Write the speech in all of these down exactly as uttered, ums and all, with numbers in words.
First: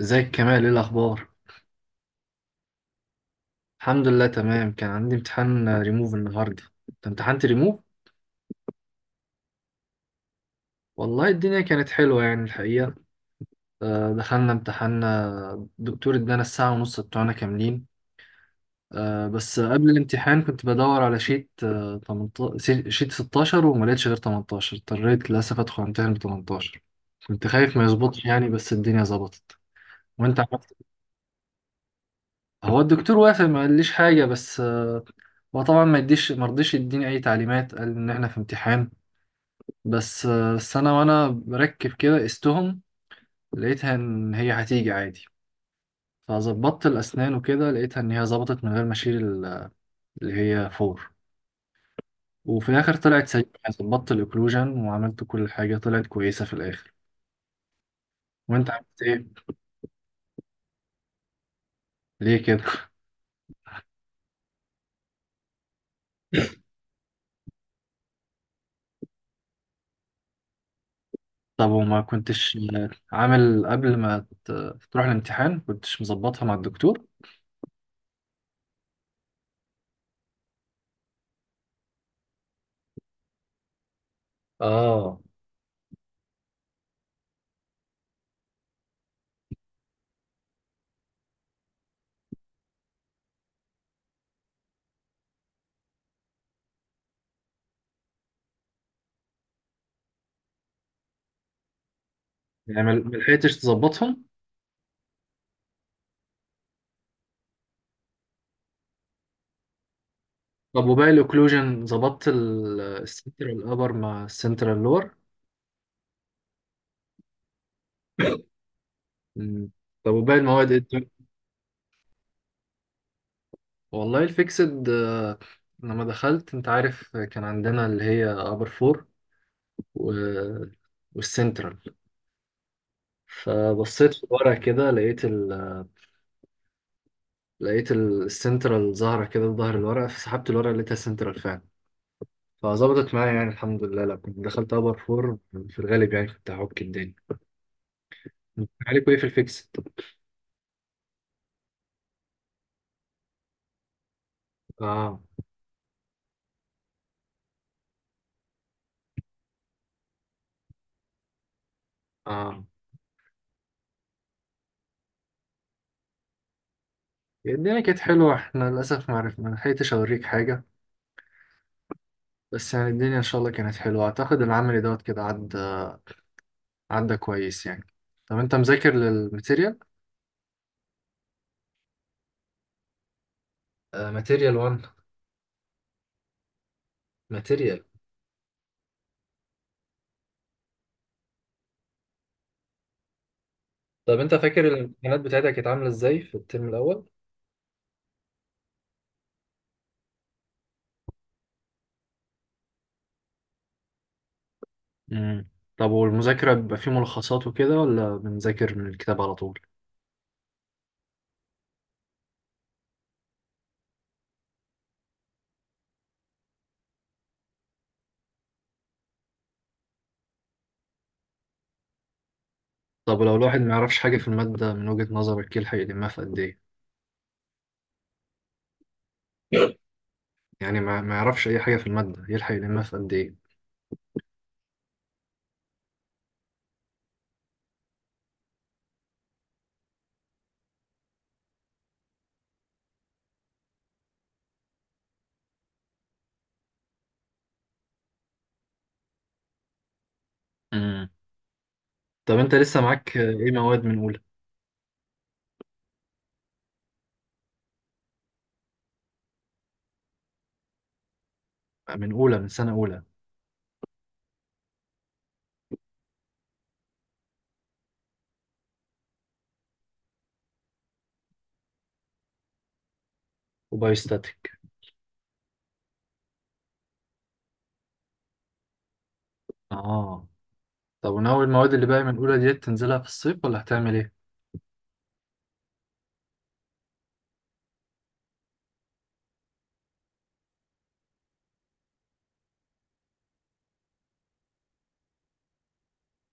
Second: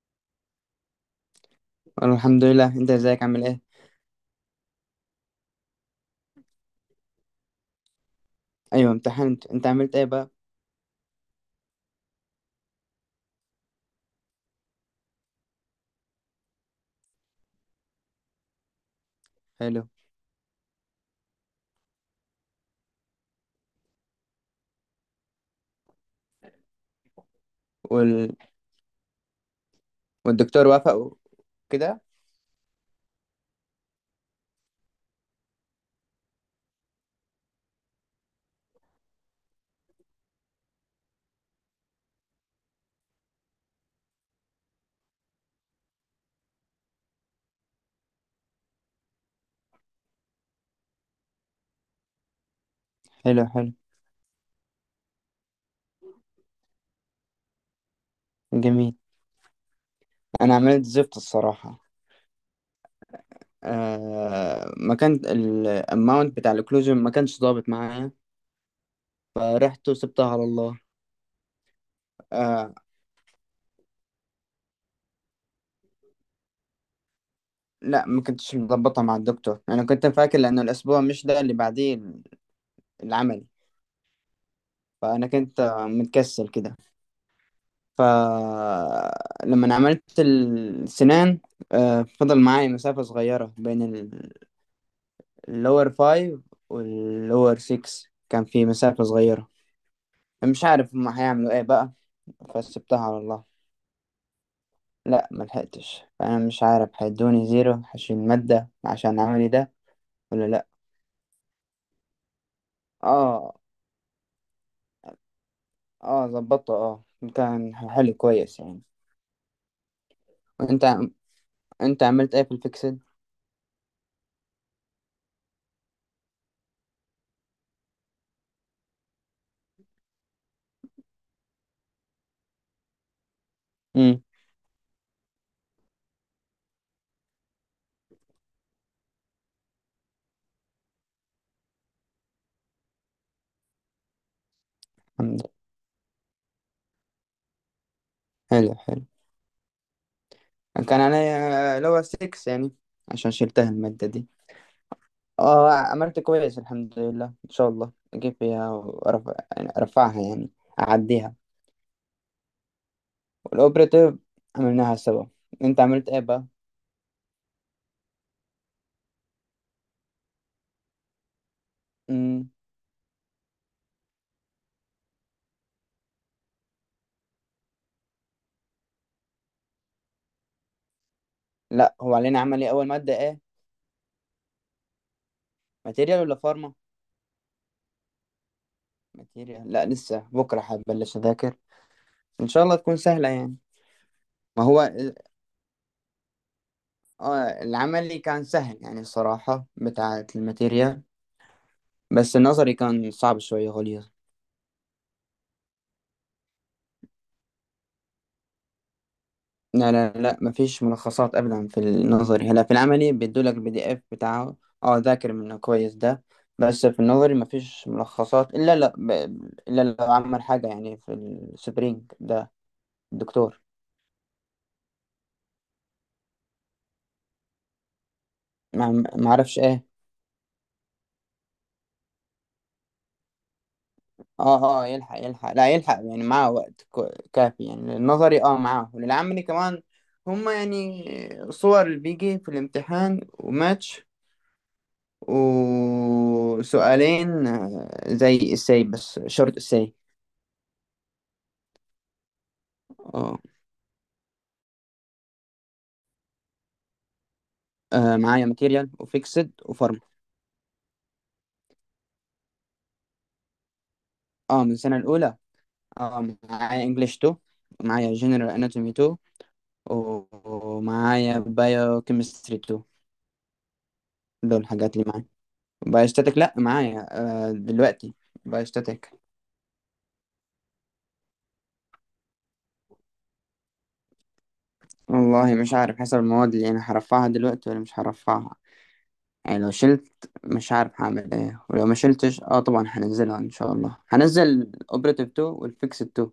ازيك كمال، ايه الاخبار؟ انا الحمد لله، انت ازيك؟ عامل ايه؟ الحمد لله، تمام. كان عندي امتحان ريموف النهارده. انت امتحنت ريموف؟ ايوه امتحنت. انت عملت ايه بقى؟ والله الدنيا كانت حلوه يعني الحقيقه. آه، دخلنا امتحان. دكتور ادانا الساعه ونص بتوعنا كاملين. آه، بس حلو. قبل الامتحان كنت بدور على شيت، آه، تمنتاشر شيت ستاشر، وما لقيتش غير تمنتاشر. اضطريت للاسف ادخل امتحان ب ثمانية عشر. كنت خايف ما يظبطش وال... يعني، بس الدنيا ظبطت. وانت والدكتور عملت إيه؟ وافق وكده. هو الدكتور وافق، ما قاليش حاجه، بس آه، هو طبعا ما يديش، ما رضيش يديني اي تعليمات، قال ان احنا في امتحان. بس آه، بس انا وانا بركب كده قستهم، لقيتها ان هي هتيجي عادي. فظبطت الاسنان وكده، لقيتها ان هي ظبطت من غير ما اشيل ال- اللي هي فور. وفي الاخر طلعت حلو سليمه حلو. يعني، ظبطت الاوكلوجن وعملت كل حاجه، طلعت كويسه في الاخر. وانت جميل. عملت ايه؟ انا عملت زفت الصراحه. ليه كده؟ آه... ما كان الاماونت بتاع الكلوجن، ما كانش ظابط معايا، فرحت وسبتها على الله. طب، وما كنتش آه... آه، عامل قبل ما ت- تروح الامتحان؟ كنتش مظبطها مع الدكتور؟ لا، ما كنتش مظبطها مع الدكتور. انا كنت فاكر لانه الاسبوع مش ده اللي بعديه العملي. اه. فانا كنت آه، متكسل كده. فلما عملت السنان، آه، فضل معايا مسافة صغيرة بين اللور فايف واللور سيكس، كان في مسافة صغيرة. مش عارف هما هيعملوا ايه بقى، يعني ما فسبتها ما على الله. لحقتش تظبطهم. لا، ملحقتش. فأنا مش عارف هيدوني زيرو، هشيل مادة عشان عملي ده ولا لأ. طب وباقي الاوكلوجن، ظبطت ال- اه. السنترال ابر مع السنترال لور؟ اه، ظبطته، اه. كان حلو كويس يعني. مم. طب وباقي المواد ايه وانت الدنيا؟ انت عملت ايه في الفيكسد؟ والله الفيكسد، آه، لما دخلت انت عارف كان عندنا اللي هي ابر فور و... والسنترال. فبصيت امم. في الورق كده، لقيت ال... لقيت ال- السنترال ظاهرة كده في ظهر الورقة، فسحبت الورقة لقيتها سنترال فعلا. فظبطت معايا يعني الحمد لله، لما كنت دخلت ابر فور الحمد لله. في الغالب يعني كنت هعك الدنيا. انت حلو حلو. عليكوا ايه في الفيكسد؟ كان عليا اللي هو ستة يعني، عشان شلتها المادة دي. اه، اه، عملت كويس الحمد لله. ان شاء الله اجيب فيها وارفع يعني، ارفعها يعني، اعديها. اه. والاوبريتيف عملناها سوا. انت عملت ايه بقى؟ الدنيا كانت حلوة، احنا للأسف ما عرفنا، ما لحقتش أوريك حاجة. امم. بس يعني الدنيا ان شاء الله كانت حلوه، اعتقد العملي دوت كده عدى، عدى كويس يعني. طب انت مذاكر للماتيريال؟ لا، هو علينا عملي اول مادة ايه؟ آه، ماتيريال واحد. ماتيريال ولا فارما؟ ماتيريال. ماتيريال. لا لسه، بكرة هبلش اذاكر. ان شاء الله تكون سهلة يعني. طب انت ما فاكر هو ال- الامتحانات بتاعتك كانت عامله ازاي في الترم الاول؟ آه، العملي كان سهل يعني الصراحة بتاعة الماتيريال. بس النظري كان صعب شوية، غليظ. امم. طب والمذاكره بيبقى فيه ملخصات وكده، ولا بنذاكر من الكتاب على طول؟ لا لا لا، مفيش ملخصات ابدا في النظري. هلا في العملي بيدولك البي دي اف بتاعه، اه، ذاكر منه كويس ده. بس في النظري مفيش ملخصات، الا لا ب... الا لو عمل حاجه يعني في السبرينج ده طب لو الواحد الدكتور. ما يعرفش حاجه في الماده، من وجهه نظرك يلحق يلمها في قد ايه؟ ما ما اعرفش ايه. يعني ما ما يعرفش اي حاجه في الماده، يلحق يلمها في قد ايه؟ اه اه، يلحق يلحق، لا يلحق يعني، معاه وقت كو- كافي يعني. النظري اه معاه وللعملي كمان. هما يعني صور اللي بيجي في الامتحان وماتش، وسؤالين آه، زي السي، بس شورت السي. امم. طب انت لسه معاك آه، اه، ايه مواد من اولى؟ آه، معايا ماتيريال وفيكسد وفارما. من اولى، من سنه اولى؟ اه، من السنة الأولى. اه، معايا انجلش تو، معايا جنرال اناتومي تو، و- ومعايا بايو كيمستري تو. وبايوستاتيك؟ دول الحاجات اللي معايا. بايوستاتيك لا معايا، آه دلوقتي بايوستاتيك. اه. طب، وناوي المواد اللي باقي من اولى ديت تنزلها في الصيف، ولا هتعمل ايه؟ والله مش عارف، حسب المواد اللي انا هرفعها دلوقتي ولا مش هرفعها. يعني لو شلت مش عارف هعمل ايه، ولو ما شلتش اه طبعا هنزلها ان شاء الله. هنزل اوبريتيف تو والفيكسد تو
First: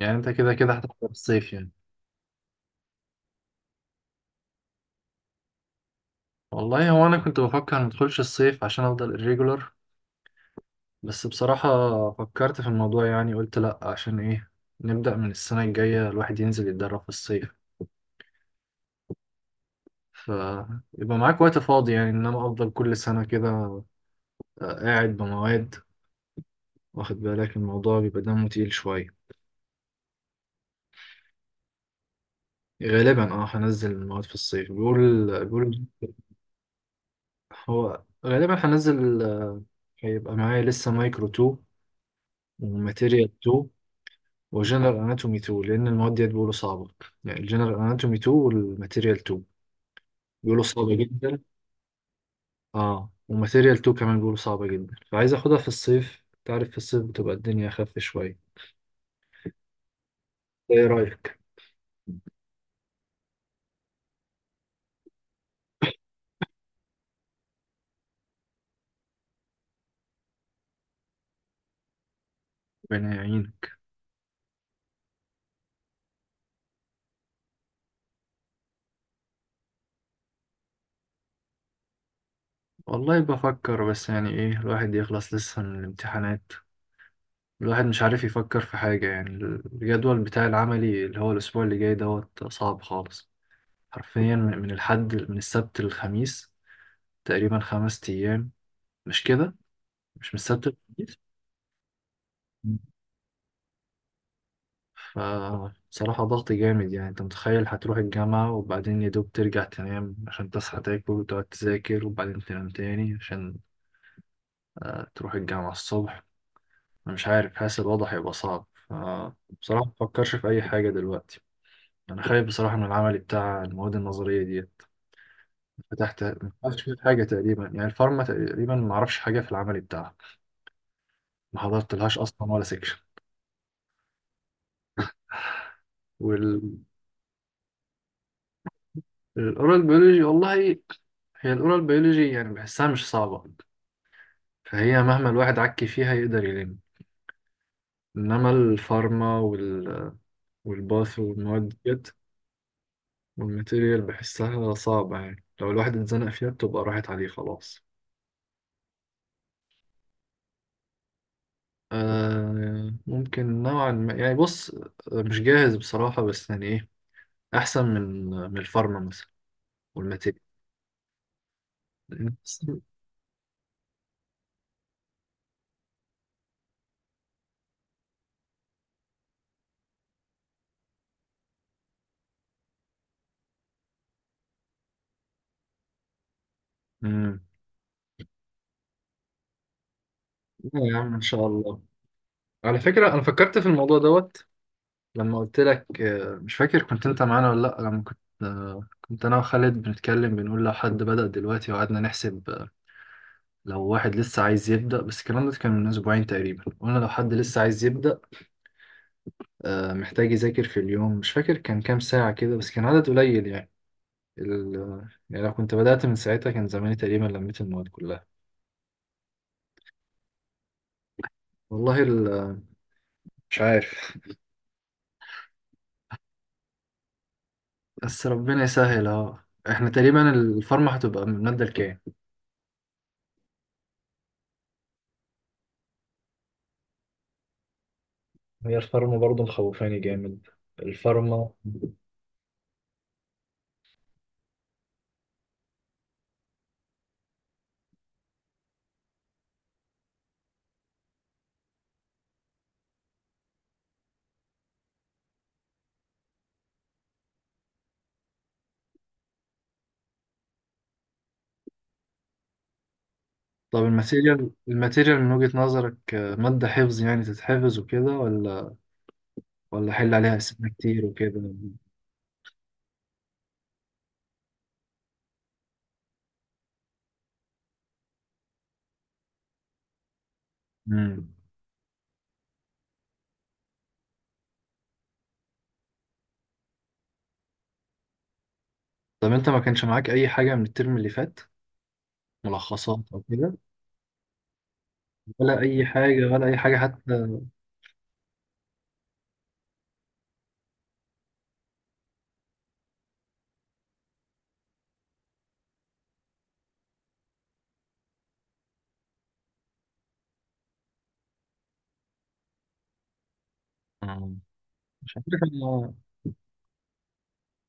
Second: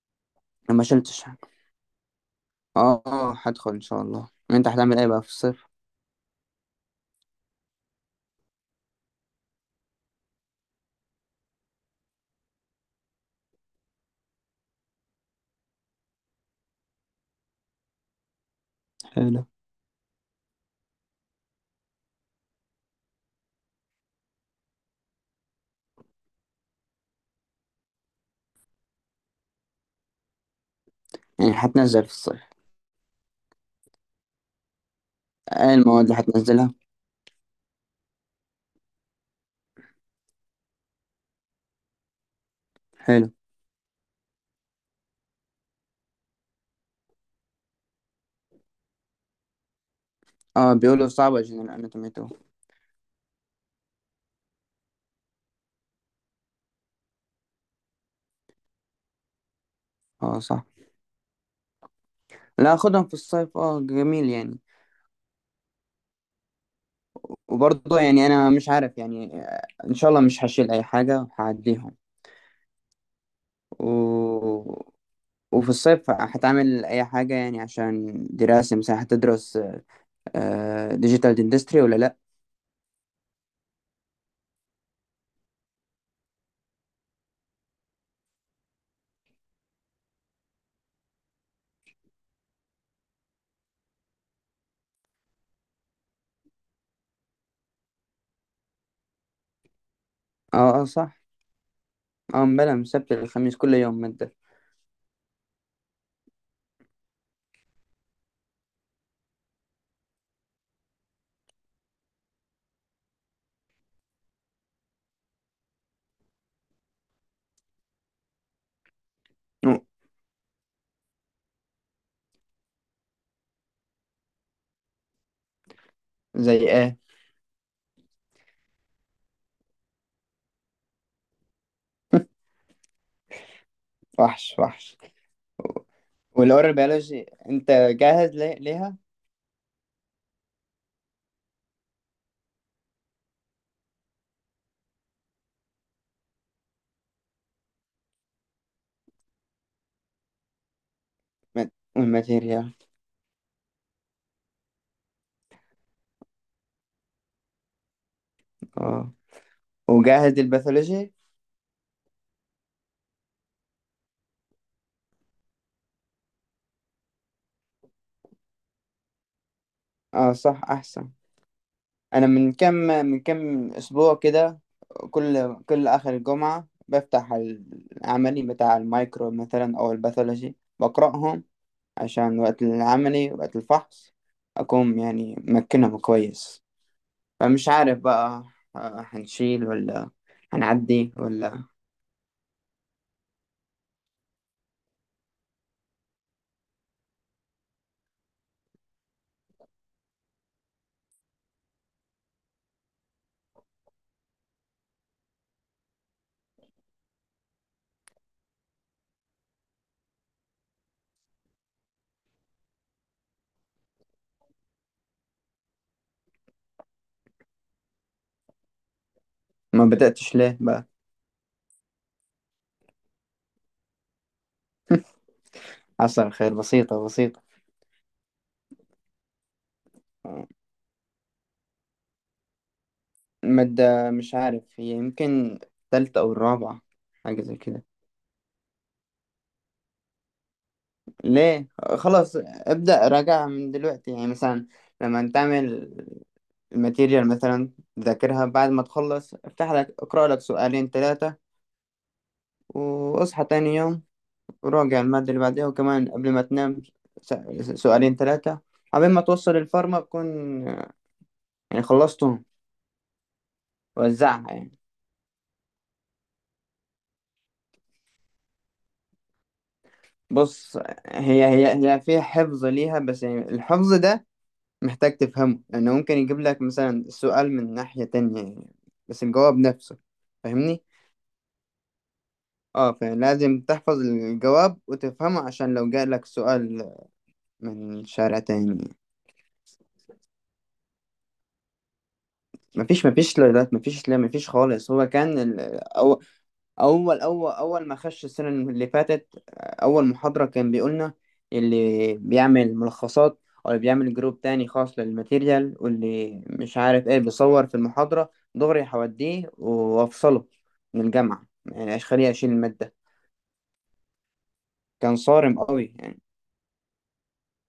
يعني انت كده كده لو ما هتحضر شلتش. الصيف يعني. اه، آه، هدخل ان شاء الله. انت هتعمل ايه بقى في الصيف؟ والله هو انا كنت بفكر ما ادخلش الصيف عشان افضل الريجولر. بس بصراحة، فكرت في الموضوع يعني، قلت لا، عشان ايه؟ نبدأ من السنة الجاية، الواحد ينزل يتدرب في الصيف، حلو. فيبقى معاك وقت فاضي يعني. انما افضل كل سنة كده، آه، قاعد بمواد، واخد بالك الموضوع بيبقى دمه تقيل شوية. يعني هتنزل في الصيف؟ غالبا، اه، هنزل المواد في الصيف، بيقول ايه بيقول. المواد اللي هتنزلها؟ هو غالبا هنزل، آه، هيبقى معايا لسه مايكرو اتنين وماتيريال حلو. اتنين وجنرال اناتومي اتنين، لان المواد ديت بيقولوا صعبه. يعني الجنرال اناتومي اتنين والماتيريال اتنين بيقولوا اه، صعبه بيقولوا جدا. صعبة جنرال اناتومي تو. اه، وماتيريال اتنين كمان بيقولوا صعبه جدا، فعايز اخدها في الصيف. تعرف في الصيف بتبقى الدنيا اخف شويه. اه صح. ايه رايك؟ لا، خدهم في الصيف، اه جميل يعني. وبرضه يعني انا مش عارف يعني، آه، ان شاء الله مش هشيل اي حاجة، هعديهم. ربنا يعينك. و... وفي الصيف هتعمل اي حاجة يعني؟ عشان دراسة مثلا؟ هتدرس ديجيتال اندستري ولا لا؟ والله بفكر، بس يعني ايه، الواحد يخلص لسه من الامتحانات، الواحد مش عارف يفكر في حاجة يعني. الجدول بتاع العملي اللي هو الأسبوع اللي جاي دوت صعب خالص. حرفيا، من من الحد، من السبت للخميس، تقريبا خمس أيام. مش كده؟ مش من اه السبت اه للخميس؟ صح. اه بلا، من السبت للخميس كل يوم مادة. فبصراحة ضغط جامد يعني. أنت متخيل هتروح الجامعة، وبعدين يا دوب ترجع تنام، عشان تصحى تاكل وتقعد تذاكر، وبعدين تنام تاني عشان آه، تروح الجامعة الصبح. أنا مش عارف، حاسس الوضع هيبقى صعب، أو، فبصراحة مفكرش في أي حاجة دلوقتي. أنا خايف بصراحة من العمل بتاع المواد النظرية ديت. فتحت، زي معرفش فيه ايه؟ حاجة تقريبا يعني. الفارما تقريبا معرفش حاجة في العمل بتاعها، ما حضرتلهاش اصلا ولا سكشن. وحش وحش. والأورال والاورال بيولوجي، أنت جاهز لي- ليها؟ بيولوجي، والله هي الاورال بيولوجي يعني بحسها مش صعبة، فهي مهما الواحد عكي فيها يقدر يلم. انما الفارما وال... والباث مات- والمواد ديت، والماتيريال؟ والماتيريال بحسها صعبة يعني، لو الواحد اتزنق فيها بتبقى راحت عليه خلاص. اه، وجاهز للباثولوجي؟ آه ممكن نوعا ما يعني. بص، مش جاهز بصراحة، بس يعني ايه، احسن من من الفارما مثلا، اه والماتيريال. صح، أحسن. أنا من كم من كم أسبوع كده، كل كل آخر الجمعة بفتح العملي بتاع المايكرو مثلا أو الباثولوجي، بقرأهم عشان وقت العملي، وقت الفحص، أكون يعني مكنهم كويس. مم. فمش عارف بقى، آه، هنشيل ولا لا يا هنعدي عم، ان شاء ولا. الله. على فكرة أنا فكرت في الموضوع دوت لما قلت لك. آه، مش فاكر كنت أنت معانا ولا لأ. لما كنت آه، كنت أنا وخالد بنتكلم، بنقول لو حد بدأ دلوقتي، وقعدنا نحسب، آه، لو واحد لسه عايز يبدأ. بس الكلام ده كان من أسبوعين تقريبا، قلنا لو حد لسه عايز يبدأ آه، محتاج يذاكر في اليوم، مش فاكر كان كام ساعة كده، بس كان عدد قليل يعني. ال... آه، يعني لو كنت بدأت من ساعتها، كان زماني تقريبا لميت المواد كلها. ما بدأتش ليه بقى؟ والله ال... آه، مش عارف. حصل خير، بسيطة بسيطة. بس ربنا يسهل أهو. احنا تقريبا الفورمة هتبقى من المادة الكام؟ مادة مش عارف، هي يمكن التالتة أو الرابعة، حاجة زي كده. هي الفارما برضه مخوفاني جامد. الفارما. ليه؟ خلاص ابدأ راجعها من دلوقتي يعني، مثلا لما تعمل الماتيريال مثلا، ذاكرها بعد ما تخلص، افتح لك اقرأ لك سؤالين ثلاثة، واصحى تاني يوم وراجع المادة اللي بعدها، وكمان قبل ما تنام س- سؤالين ثلاثة. قبل ما توصل الفارما بكون يعني خلصتهم. طب الماتيريال وزعها يعني. الماتيريال من وجهة نظرك، آه، مادة حفظ يعني تتحفظ وكده، ولا ولا حل عليها أسئلة بص، كتير هي وكده؟ هي هي فيها حفظ ليها، بس يعني الحفظ ده محتاج تفهمه، لأنه ممكن يجيب لك مثلا السؤال من ناحية تانية يعني، بس الجواب نفسه، فاهمني؟ مم. اه، فلازم تحفظ الجواب وتفهمه، عشان لو جاء لك سؤال من شارع تاني. طب أنت ما كانش معاك أي حاجة من الترم اللي فات؟ ملخصات مفيش أو مفيش، كده؟ لا مفيش، لا مفيش خالص. هو كان ولا ال- أي أو، حاجة، ولا أي حاجة اول حتى؟ اول اول ما خش السنه اللي فاتت اول محاضره، كان بيقولنا اللي بيعمل ملخصات او اللي بيعمل جروب تاني خاص للماتيريال واللي مش عارف ايه بيصور في المحاضره دغري هوديه وافصله من الجامعه، يعني خليه اشيل الماده. آه، كان مش عارف صارم أنا. قوي يعني.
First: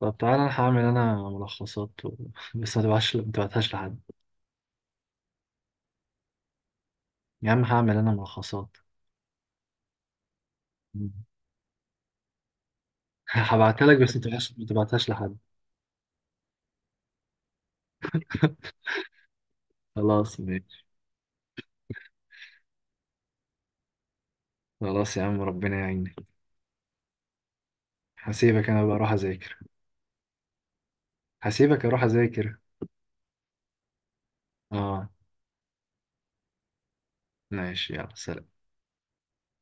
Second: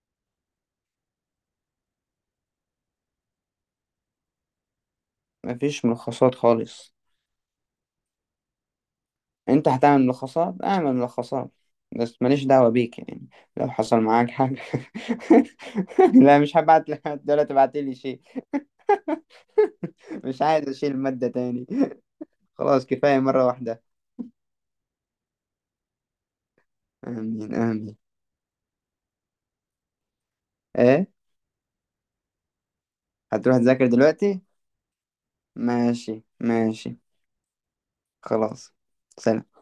طب، تعالى أنا هعمل أنا ملخصات و... بس ما تبعتش ما تبعتهاش لحد. مفيش ملخصات خالص. يا عم هعمل أنا ملخصات. انت هتعمل ملخصات؟ اعمل مم. ملخصات، بس ماليش دعوة بيك يعني. لو هبعتها لك، حصل بس ما معاك حاجة تبعتهاش ما تبعتهاش لحد. لا، مش هبعت لك دلوقتي تبعتلي شيء. خلاص. مش عايز اشيل المادة تاني خلاص كفاية مرة واحدة. خلاص يا عم، ربنا يعينك. امين امين. هسيبك انا بقى، اروح اذاكر. ايه؟ هسيبك اروح اذاكر. هتروح تذاكر دلوقتي؟ اه، ماشي ماشي. ماشي، يلا، سلام. خلاص. سلام.